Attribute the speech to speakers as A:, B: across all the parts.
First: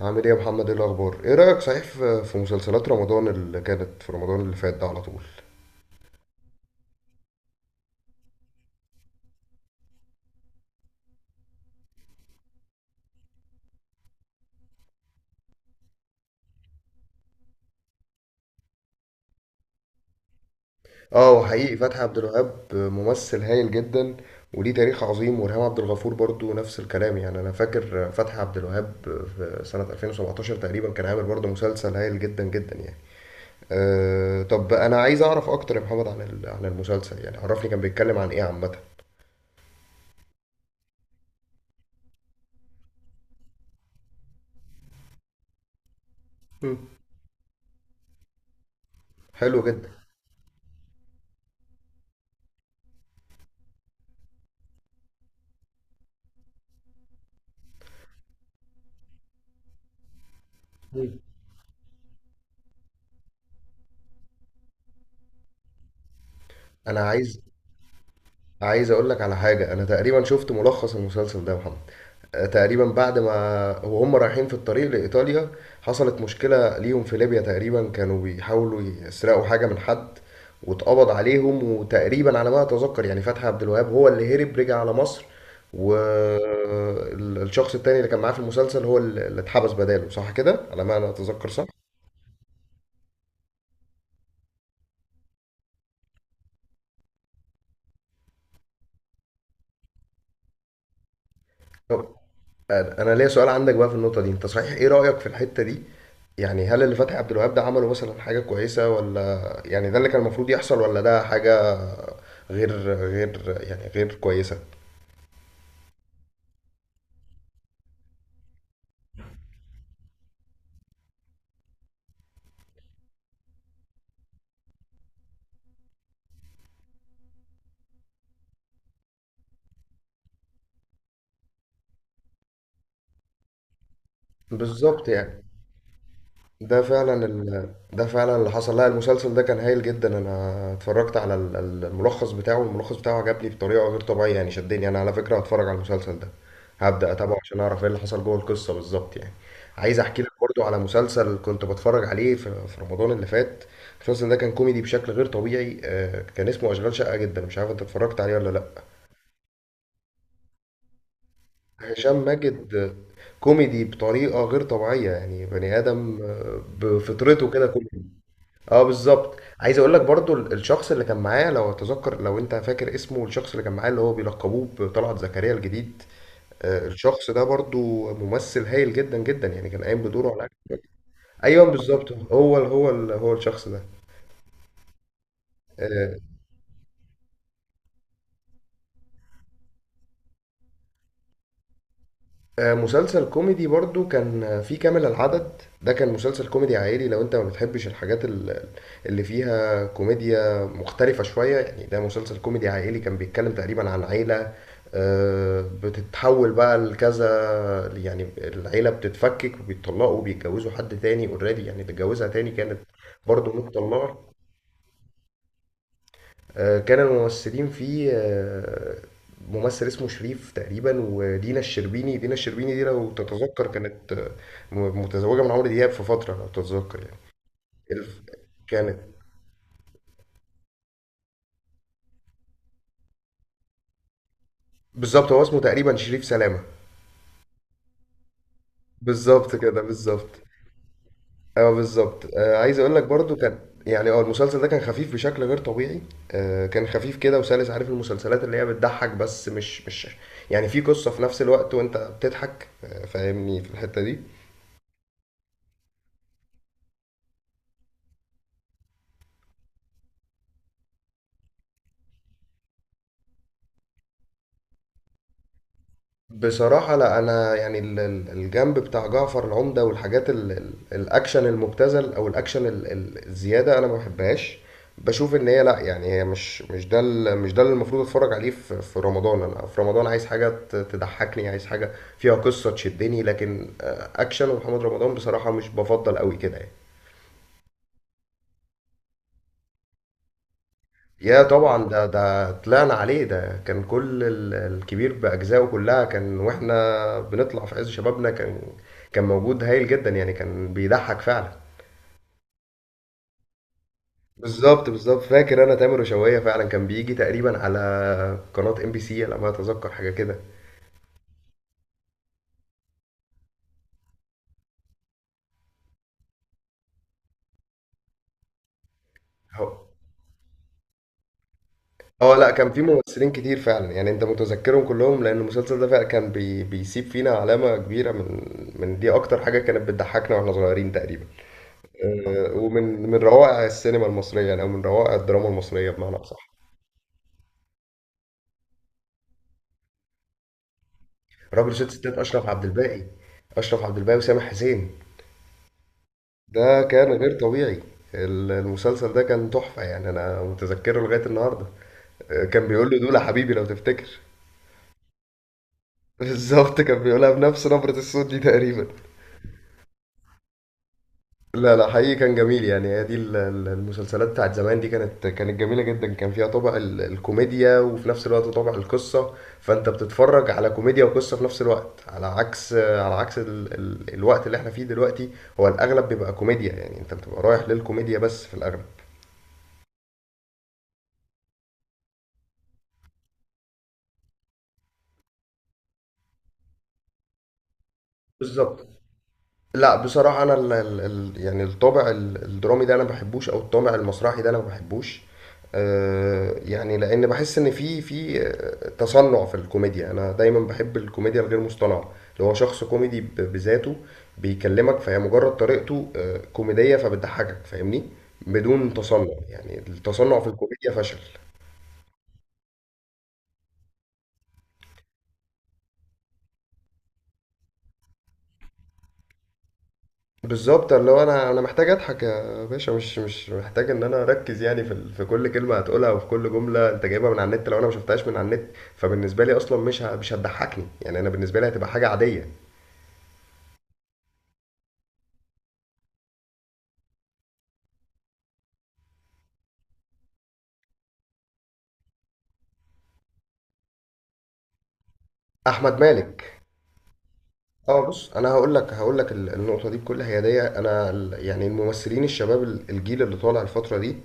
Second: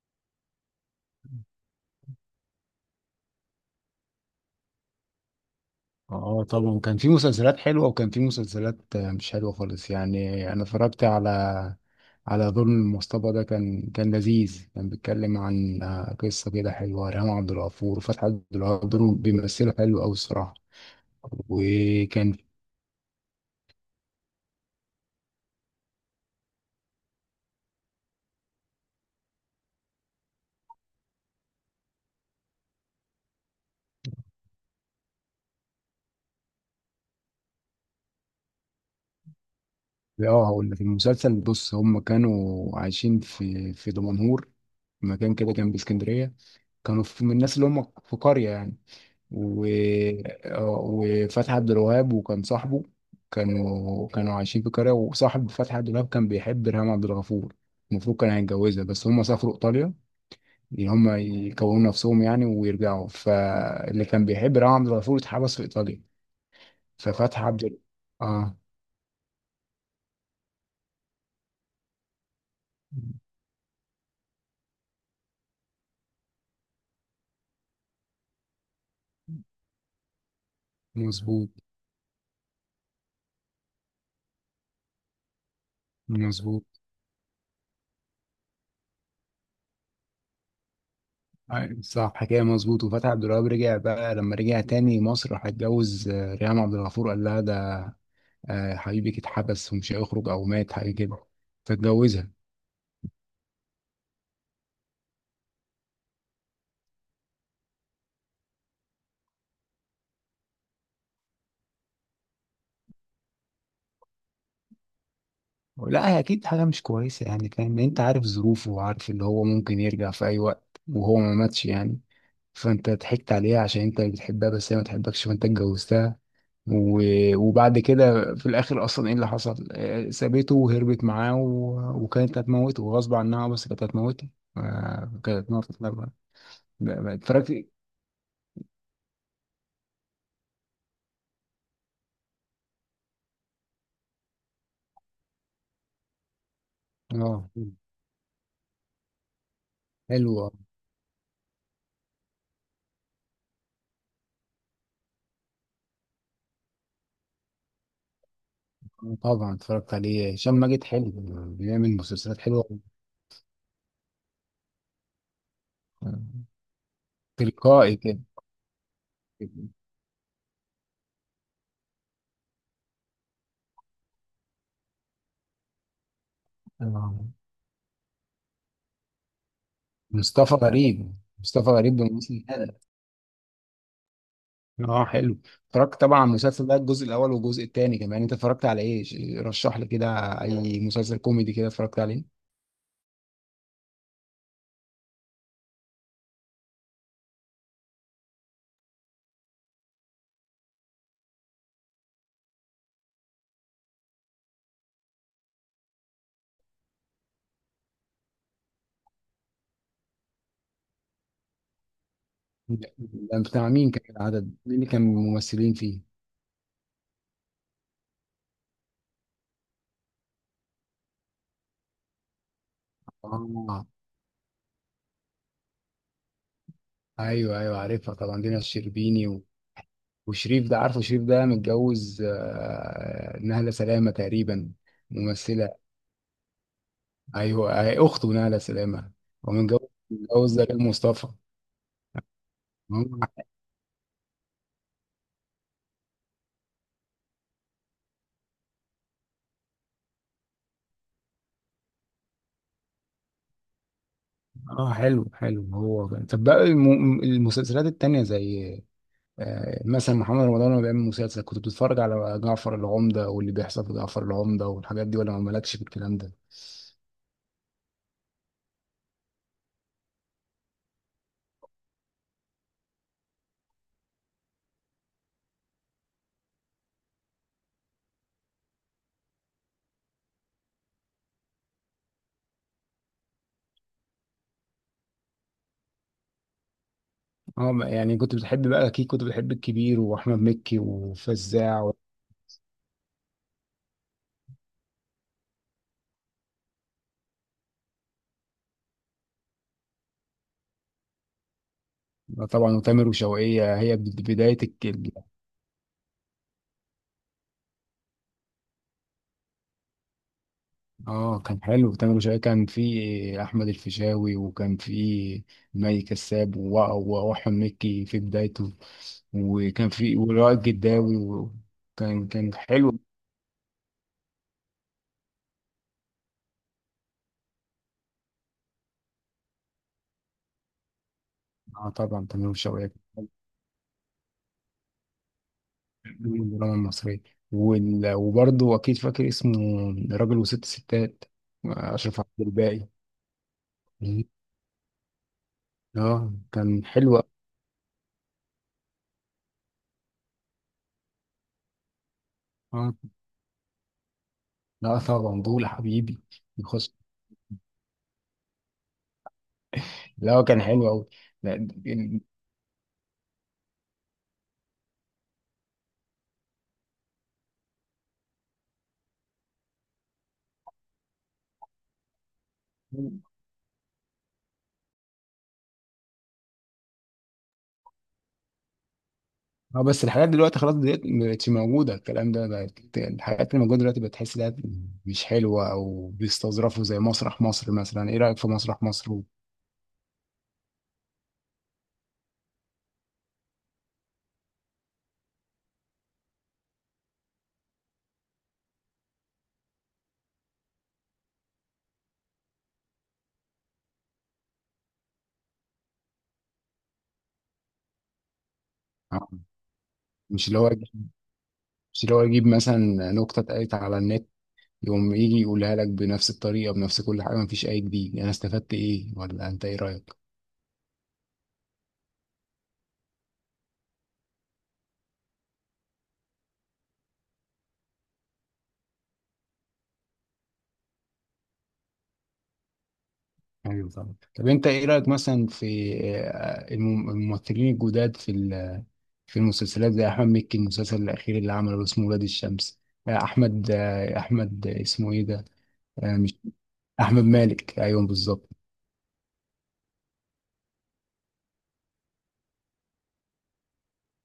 A: عامل ايه يا محمد؟ ايه الاخبار؟ ايه رايك صحيح في مسلسلات رمضان اللي كانت في رمضان اللي فات ده على طول؟
B: اه، طبعا كان في مسلسلات حلوة، وكان في مسلسلات مش حلوة خالص. يعني انا اتفرجت على ظلم المصطبة. ده كان لذيذ. كان بيتكلم عن قصة كده حلوة. ريهام عبد الغفور وفتحي عبد الغفور بيمثلوا حلو أوي الصراحة.
A: اه، وحقيقي فتحي عبد
B: وكان
A: الوهاب ممثل هايل جدا وليه تاريخ عظيم، وريهام عبد الغفور برضو نفس الكلام، يعني انا فاكر فتحي عبد الوهاب في سنه 2017 تقريبا كان عامل برضو مسلسل هايل جدا جدا يعني. أه، طب انا عايز اعرف اكتر يا محمد عن عن المسلسل، يعني عرفني كان بيتكلم عن ايه عامه.
B: اه هقول لك المسلسل. بص، هم كانوا عايشين في دمنهور، مكان كده جنب اسكندرية.
A: مم.
B: كانوا في من الناس اللي هم في قرية يعني
A: حلو
B: و...
A: جدا.
B: آه، وفتحي عبد الوهاب وكان صاحبه. كانوا عايشين في قرية، وصاحب فتحي عبد الوهاب كان بيحب ريهام عبد الغفور. المفروض كان هيتجوزها، بس هم سافروا إيطاليا، إن هم
A: مم.
B: يكونوا نفسهم يعني ويرجعوا. فاللي كان بيحب ريهام عبد الغفور اتحبس في إيطاليا.
A: انا عايز
B: ففتحي عبد ال- اه
A: عايز اقول لك على حاجه، انا تقريبا شفت ملخص المسلسل ده يا محمد. تقريبا بعد ما وهم رايحين في الطريق لإيطاليا حصلت مشكلة ليهم في ليبيا، تقريبا كانوا بيحاولوا يسرقوا حاجة من حد، واتقبض
B: مظبوط.
A: عليهم، وتقريبا على ما أتذكر يعني فتحي عبد الوهاب هو اللي هرب رجع على مصر.
B: مظبوط.
A: والشخص التاني اللي كان معاه في المسلسل هو اللي اتحبس بداله، صح كده على ما أنا أتذكر؟ صح.
B: أيوة، صح، حكاية مظبوط. وفتحي عبد الوهاب رجع بقى. لما رجع تاني مصر راح اتجوز ريهام عبد الغفور، قال لها حبيبك اتحبس ومش هيخرج او مات حاجه كده،
A: طب
B: فتجوزها.
A: أنا ليا سؤال عندك بقى في النقطة دي، أنت صحيح إيه رأيك في الحتة دي؟ يعني هل اللي فتحي عبد الوهاب ده عمله مثلا حاجة كويسة، ولا يعني ده اللي كان المفروض يحصل، ولا ده حاجة غير يعني غير كويسة؟
B: لا، هي اكيد حاجه مش كويسه يعني، فاهم؟ لأن انت عارف ظروفه، وعارف اللي هو ممكن يرجع في اي وقت وهو ما ماتش يعني. فانت ضحكت عليها عشان انت بتحبها بس هي ما تحبكش، فانت اتجوزتها. وبعد كده في الاخر اصلا ايه اللي حصل؟ سابته وهربت معاه، وكانت هتموته غصب عنها. بس كانت هتموته.
A: بالظبط يعني.
B: كانت هتموته. اتفرجت.
A: ده فعلا اللي حصل. لا، المسلسل ده كان هايل جدا، انا اتفرجت على الملخص بتاعه، الملخص بتاعه عجبني بطريقة غير طبيعية يعني، شدني، انا على فكرة هتفرج على المسلسل ده، هبدأ اتابعه
B: اه،
A: عشان اعرف ايه اللي حصل جوه القصة بالظبط يعني. عايز احكي لك
B: حلو.
A: برضو على مسلسل كنت بتفرج عليه في رمضان اللي فات. المسلسل ده كان كوميدي بشكل غير طبيعي، كان اسمه اشغال شقة جدا، مش عارف انت اتفرجت عليه ولا لا.
B: طبعا اتفرجت عليه. هشام ماجد حلو، بيعمل
A: هشام
B: مسلسلات حلوة.
A: ماجد كوميدي بطريقة غير طبيعية، يعني بني آدم
B: مم.
A: بفطرته كده
B: تلقائي
A: كوميدي.
B: كده.
A: اه بالظبط. عايز اقول لك برضو الشخص اللي كان معاه، لو اتذكر لو انت فاكر اسمه، الشخص اللي كان معاه اللي هو بيلقبوه بطلعت زكريا الجديد،
B: آه.
A: الشخص ده برضو ممثل هايل جدا جدا يعني، كان قايم بدوره على...
B: مصطفى غريب،
A: ايوه
B: مصطفى غريب
A: بالظبط،
B: بالممثل
A: هو
B: ده.
A: هو الشخص ده.
B: اه، حلو. اتفرجت
A: آه،
B: طبعا على المسلسل ده، الجزء الاول والجزء الثاني كمان. انت اتفرجت على ايه؟ رشح لي كده اي مسلسل كوميدي كده اتفرجت عليه.
A: مسلسل كوميدي برضو كان في كامل العدد. ده كان مسلسل كوميدي عائلي لو انت ما بتحبش الحاجات اللي فيها كوميديا مختلفة شوية يعني. ده مسلسل كوميدي عائلي، كان بيتكلم تقريبا عن عيلة بتتحول بقى لكذا، يعني العيلة بتتفكك، وبيتطلقوا وبيتجوزوا حد تاني اوريدي، يعني اللي اتجوزها تاني كانت
B: لا. ده
A: برضو
B: بتاع مين؟ كان
A: متطلقة.
B: العدد مين اللي كان ممثلين فيه؟
A: كان الممثلين فيه ممثل اسمه شريف تقريبا، ودينا الشربيني. دينا الشربيني دي لو تتذكر
B: اه،
A: كانت متزوجة من عمرو دياب في فترة لو تتذكر يعني.
B: ايوه ايوه، عارفها
A: الف-
B: طبعا دينا
A: كانت
B: الشربيني وشريف ده عارفه. شريف ده متجوز نهلة سلامة تقريبا،
A: بالظبط، هو اسمه
B: ممثلة.
A: تقريبا شريف سلامة.
B: ايوه، هي اخته ناله سلامه. هو
A: بالظبط
B: متجوز،
A: كده بالظبط.
B: دلال مصطفى.
A: اه بالظبط. عايز اقول لك
B: مم.
A: برضو كان يعني اه، المسلسل ده كان خفيف بشكل غير طبيعي، كان خفيف كده وسلس. عارف المسلسلات اللي هي بتضحك بس مش يعني في قصة في نفس الوقت، وانت بتضحك، فاهمني في الحتة دي.
B: اه، حلو حلو هو بقى. طب بقى المسلسلات التانية زي مثلا محمد رمضان لما بيعمل مسلسل، كنت بتتفرج على جعفر العمدة واللي بيحصل في جعفر العمدة والحاجات دي، ولا ما مالكش في الكلام ده؟
A: بصراحة لا، أنا يعني الجنب بتاع جعفر العمدة والحاجات الأكشن المبتذل، أو الأكشن الزيادة، أنا ما بحبهاش. بشوف إن هي لا، يعني هي مش ده مش ده اللي المفروض أتفرج عليه في في رمضان. أنا في رمضان عايز حاجة تضحكني، عايز حاجة فيها قصة تشدني، لكن أكشن ومحمد رمضان بصراحة مش بفضل قوي كده يعني.
B: اه بقى، يعني كنت بتحب بقى، اكيد كنت بتحب الكبير واحمد مكي
A: يا طبعا،
B: وفزاع
A: ده طلعنا عليه. ده كان كل الكبير بأجزائه كلها، كان واحنا بنطلع في عز شبابنا، كان كان موجود هايل جدا يعني، كان بيضحك فعلا.
B: طبعا وتامر وشوقية. هي بداية.
A: بالظبط بالظبط. فاكر انا تامر وشوقية فعلا كان بيجي تقريبا على قناة ام بي سي على ما اتذكر، حاجة كده.
B: اه، كان حلو تامر وشقيقة. كان في احمد الفيشاوي، وكان في مي كساب واحمد مكي في بدايته،
A: هو-
B: وكان في ولائد جداوي، وكان
A: اه لا،
B: كان
A: كان في
B: حلو.
A: ممثلين كتير فعلا، يعني انت متذكرهم كلهم لان المسلسل ده فعلا كان بيسيب فينا علامة كبيرة من من، دي اكتر حاجة كانت بتضحكنا واحنا صغيرين تقريبا.
B: اه طبعا، تامر وشقيقة
A: ومن من
B: كان
A: روائع السينما المصريه، يعني او من روائع الدراما المصريه بمعنى
B: حلو
A: اصح.
B: من الدراما المصرية. وبرضه اكيد فاكر اسمه راجل وست ستات،
A: راجل ست ستات،
B: اشرف عبد
A: اشرف عبد
B: الباقي.
A: الباقي. اشرف عبد الباقي وسامح حسين.
B: اه،
A: ده
B: كان
A: كان
B: حلو أوي.
A: غير طبيعي. المسلسل ده كان تحفه يعني، انا متذكره لغايه النهارده. كان بيقول
B: اه،
A: له دول يا حبيبي لو تفتكر
B: لا طبعا دول حبيبي.
A: بالظبط،
B: يخص.
A: كان بيقولها بنفس نبره الصوت دي تقريبا.
B: لا، كان حلو قوي.
A: لا لا، حقيقي كان جميل يعني. هي دي المسلسلات بتاعت زمان دي، كانت كانت جميلة جدا، كان فيها طابع الكوميديا وفي نفس الوقت طابع القصة، فانت بتتفرج على كوميديا وقصة في نفس الوقت، على عكس على عكس ال ال الوقت اللي احنا فيه دلوقتي، هو الاغلب بيبقى كوميديا، يعني انت بتبقى رايح للكوميديا بس في الاغلب.
B: اه، بس الحاجات دلوقتي خلاص، دلوقتي مبقتش موجودة الكلام ده. بقت الحاجات اللي موجودة دلوقتي بتحس انها مش حلوة، او بيستظرفوا زي مسرح مصر مثلا. ايه رأيك في مسرح
A: بالظبط.
B: مصر؟
A: لا بصراحة أنا ال ال ال يعني الطابع الدرامي ده أنا ما بحبوش، أو الطابع المسرحي ده أنا ما بحبوش. يعني لأن بحس إن في تصنع في الكوميديا. أنا دايما بحب الكوميديا الغير مصطنعة، اللي هو شخص كوميدي بذاته بيكلمك، فهي مجرد طريقته كوميدية فبتضحكك، فاهمني؟ بدون تصنع،
B: آه،
A: يعني التصنع
B: مش
A: في
B: اللي هو
A: الكوميديا فشل.
B: مش اللي هو يجيب مثلا نكتة اتقالت على النت، يقوم يجي يقولها لك بنفس الطريقة بنفس كل حاجة، مفيش اي جديد. يعني انا استفدت ايه؟ ولا انت ايه رأيك؟
A: بالظبط، اللي هو انا محتاج اضحك يا باشا، مش محتاج ان انا اركز يعني في في كل كلمه هتقولها، وفي كل جمله انت جايبها من على النت، لو انا ما شفتهاش من على النت فبالنسبه لي اصلا مش هتضحكني يعني، انا بالنسبه لي هتبقى حاجه عاديه.
B: ايوه طبعا. طب انت ايه رايك مثلا في الممثلين الجداد في المسلسلات زي احمد مكي، المسلسل الاخير اللي عمله اسمه ولاد الشمس؟ احمد اسمه ايه ده؟
A: احمد
B: مش
A: مالك.
B: احمد مالك،
A: اه
B: ايوه
A: بص،
B: بالظبط.
A: انا هقول لك هقول لك النقطه دي بكل هياديه. انا يعني الممثلين الشباب الجيل اللي طالع الفتره دي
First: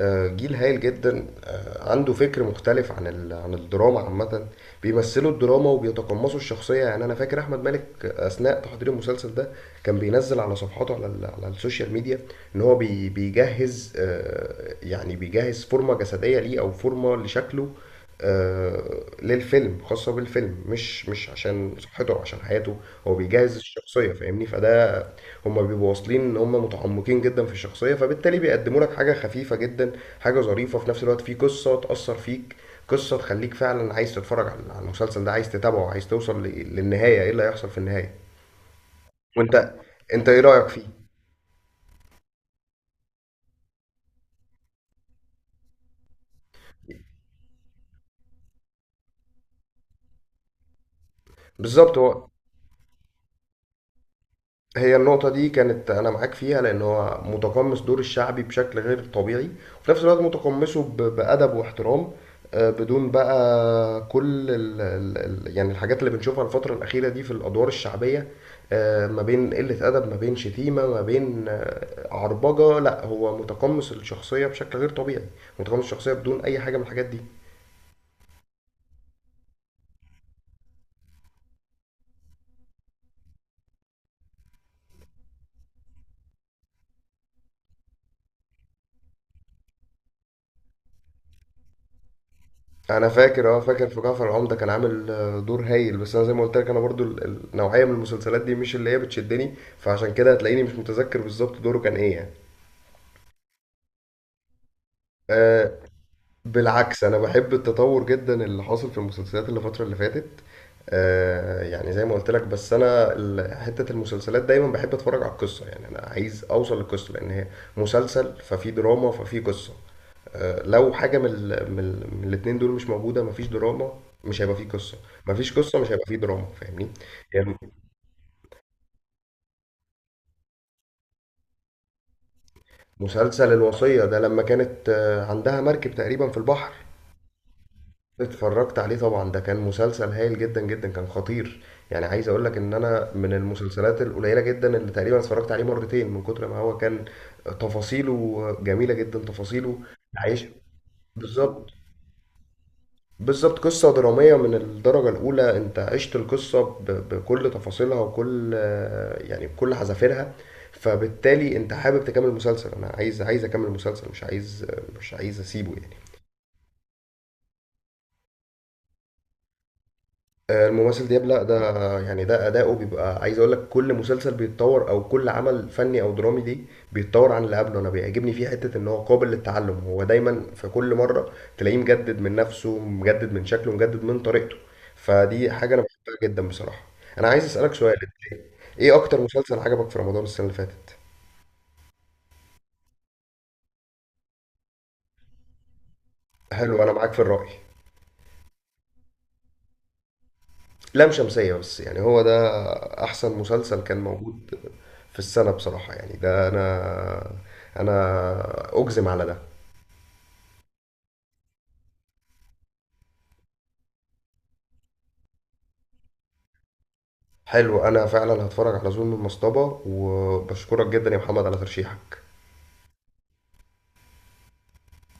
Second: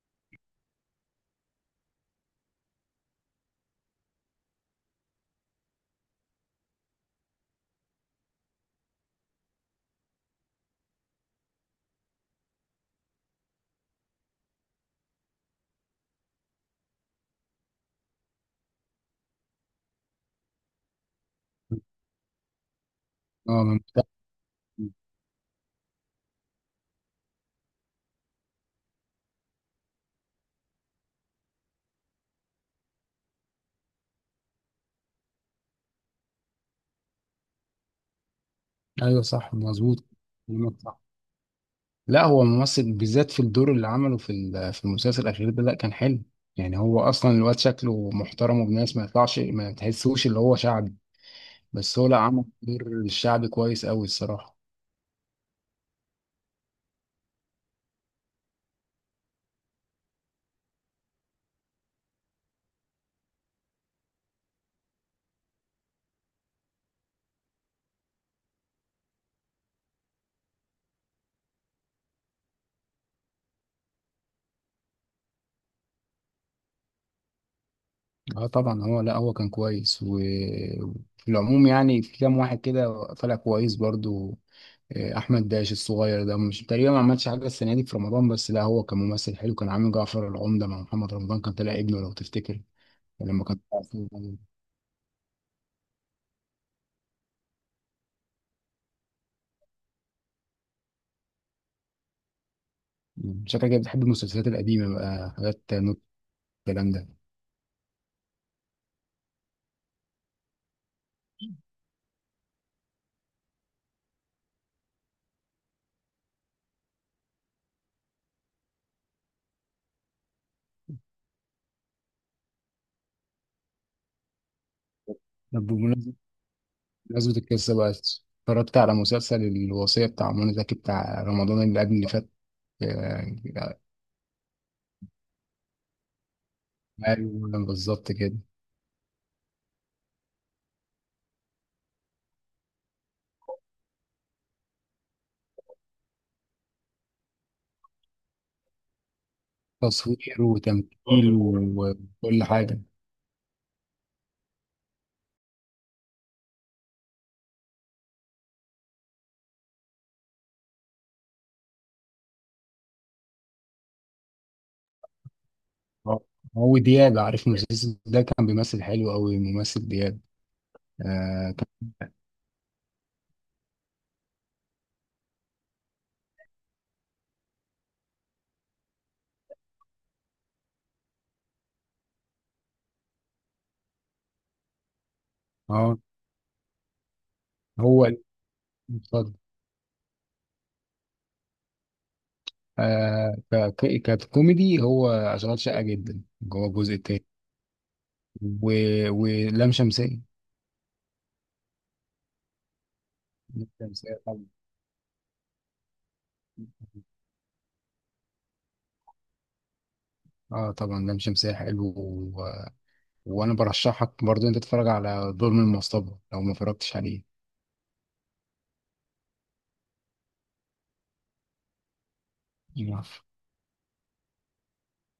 A: جيل هايل جدا، عنده فكر مختلف عن عن الدراما عامه. بيمثلوا الدراما وبيتقمصوا الشخصيه، يعني انا فاكر احمد مالك اثناء تحضير المسلسل ده كان بينزل على صفحاته على على السوشيال ميديا ان هو بيجهز يعني بيجهز فورمه جسديه ليه، او فورمه لشكله، آه، للفيلم خاصة بالفيلم، مش عشان صحته أو عشان حياته، هو بيجهز
B: اه
A: الشخصية، فاهمني؟ فده هما بيبقوا واصلين ان هما متعمقين جدا في الشخصية، فبالتالي بيقدموا لك حاجة خفيفة جدا، حاجة ظريفة في نفس الوقت، في قصة تأثر فيك، قصة تخليك فعلا عايز تتفرج على على المسلسل ده، عايز تتابعه، عايز توصل للنهاية ايه اللي هيحصل في النهاية.
B: ايوه، صح
A: وانت
B: مظبوط.
A: انت ايه رأيك
B: كلامك
A: فيه؟
B: صح. لا، هو ممثل بالذات في الدور اللي عمله في المسلسل الاخير ده، لا كان حلو. يعني هو اصلا الواد شكله محترم وابن ناس، ما يطلعش ما تحسوش اللي هو شعبي.
A: بالظبط
B: بس هو لا،
A: هو.
B: عمل دور الشعبي كويس قوي الصراحة.
A: هي النقطة دي كانت أنا معاك فيها، لأن هو متقمص دور الشعبي بشكل غير طبيعي، وفي نفس الوقت متقمصه بأدب واحترام، بدون بقى كل ال ال ال يعني الحاجات اللي بنشوفها الفترة الأخيرة دي في الأدوار الشعبية، ما بين قلة أدب، ما بين شتيمة، ما بين عربجة. لا، هو متقمص الشخصية بشكل غير طبيعي، متقمص الشخصية بدون أي حاجة من الحاجات دي.
B: اه طبعا، هو لا هو كان كويس. وفي العموم يعني في كام واحد كده طلع كويس برضو. احمد داش الصغير ده مش تقريبا ما عملش حاجة السنة دي في رمضان. بس لا، هو كممثل حلو. كان عامل جعفر العمدة مع محمد رمضان، كان طلع ابنه لو تفتكر
A: انا
B: لما
A: فاكر،
B: كان
A: اه
B: طالع
A: فاكر،
B: في
A: في جعفر
B: رمضان.
A: العمدة كان عامل دور هايل، بس انا زي ما قلت لك، انا برضو النوعية من المسلسلات دي مش اللي هي بتشدني، فعشان كده هتلاقيني مش متذكر بالظبط دوره كان ايه يعني.
B: شكلك كده بتحب المسلسلات القديمة بقى، حاجات
A: أه،
B: نوت الكلام
A: بالعكس،
B: ده.
A: انا بحب التطور جدا اللي حاصل في المسلسلات اللي الفترة اللي فاتت. أه يعني زي ما قلت لك، بس انا حتة المسلسلات دايما بحب اتفرج على القصة، يعني انا عايز اوصل للقصة، لان هي مسلسل ففي دراما ففي قصة، لو حاجه من الاتنين دول مش موجوده، مفيش دراما، مش هيبقى فيه قصه، مفيش
B: طب
A: قصه مش هيبقى
B: بمناسبة،
A: فيه دراما، فاهمني؟ يعني.
B: القصة بقى، اتفرجت على مسلسل الوصية بتاع منى زكي بتاع رمضان اللي قبل اللي فات؟
A: مسلسل
B: آه،
A: الوصيه ده لما كانت عندها مركب تقريبا في البحر.
B: ايوه بالظبط كده.
A: اتفرجت عليه طبعا، ده كان مسلسل هايل جدا جدا، كان خطير يعني. عايز اقول لك ان انا من المسلسلات القليله جدا اللي تقريبا اتفرجت عليه مرتين من كتر ما هو كان تفاصيله جميله جدا.
B: تصوير
A: عايش.
B: وتمثيل
A: بالظبط
B: وكل حاجه.
A: بالظبط. قصة درامية من الدرجة الأولى، أنت عشت القصة بكل تفاصيلها وكل يعني، بكل حذافيرها، فبالتالي أنت حابب تكمل المسلسل. أنا عايز أكمل المسلسل، مش عايز أسيبه يعني.
B: آه. هو دياب، عارف المسلسل ده كان بيمثل حلو قوي ممثل دياب.
A: الممثل دياب، لا
B: اه,
A: ده
B: كان-
A: يعني ده أداؤه بيبقى. عايز أقول لك كل مسلسل بيتطور، أو كل عمل فني أو درامي ليه بيتطور عن اللي قبله، أنا بيعجبني فيه حتة إن هو قابل للتعلم، هو دايما في كل مرة تلاقيه مجدد من نفسه، مجدد من شكله، مجدد من طريقته، فدي حاجة أنا
B: آه
A: بحبها جدا بصراحة. أنا عايز أسألك سؤال،
B: هو ال-
A: إيه أكتر
B: اتفضل.
A: مسلسل عجبك في رمضان السنة اللي فاتت؟
B: ككوميدي هو اشغال شقه جدا جوه
A: حلو، أنا
B: الجزء
A: معاك في
B: التاني.
A: الرأي.
B: و... ولام شمسية.
A: لام شمسية، بس يعني هو ده أحسن
B: لام
A: مسلسل كان
B: شمسية طبعا.
A: موجود في السنة بصراحة، يعني ده أنا أجزم على ده.
B: اه طبعا، لام شمسية حلو. و... وانا برشحك برضو انت تتفرج على ظلم المصطبة لو ما اتفرجتش
A: حلو، أنا فعلا هتفرج على ظلم المصطبة، وبشكرك جدا يا محمد على ترشيحك.
B: عليه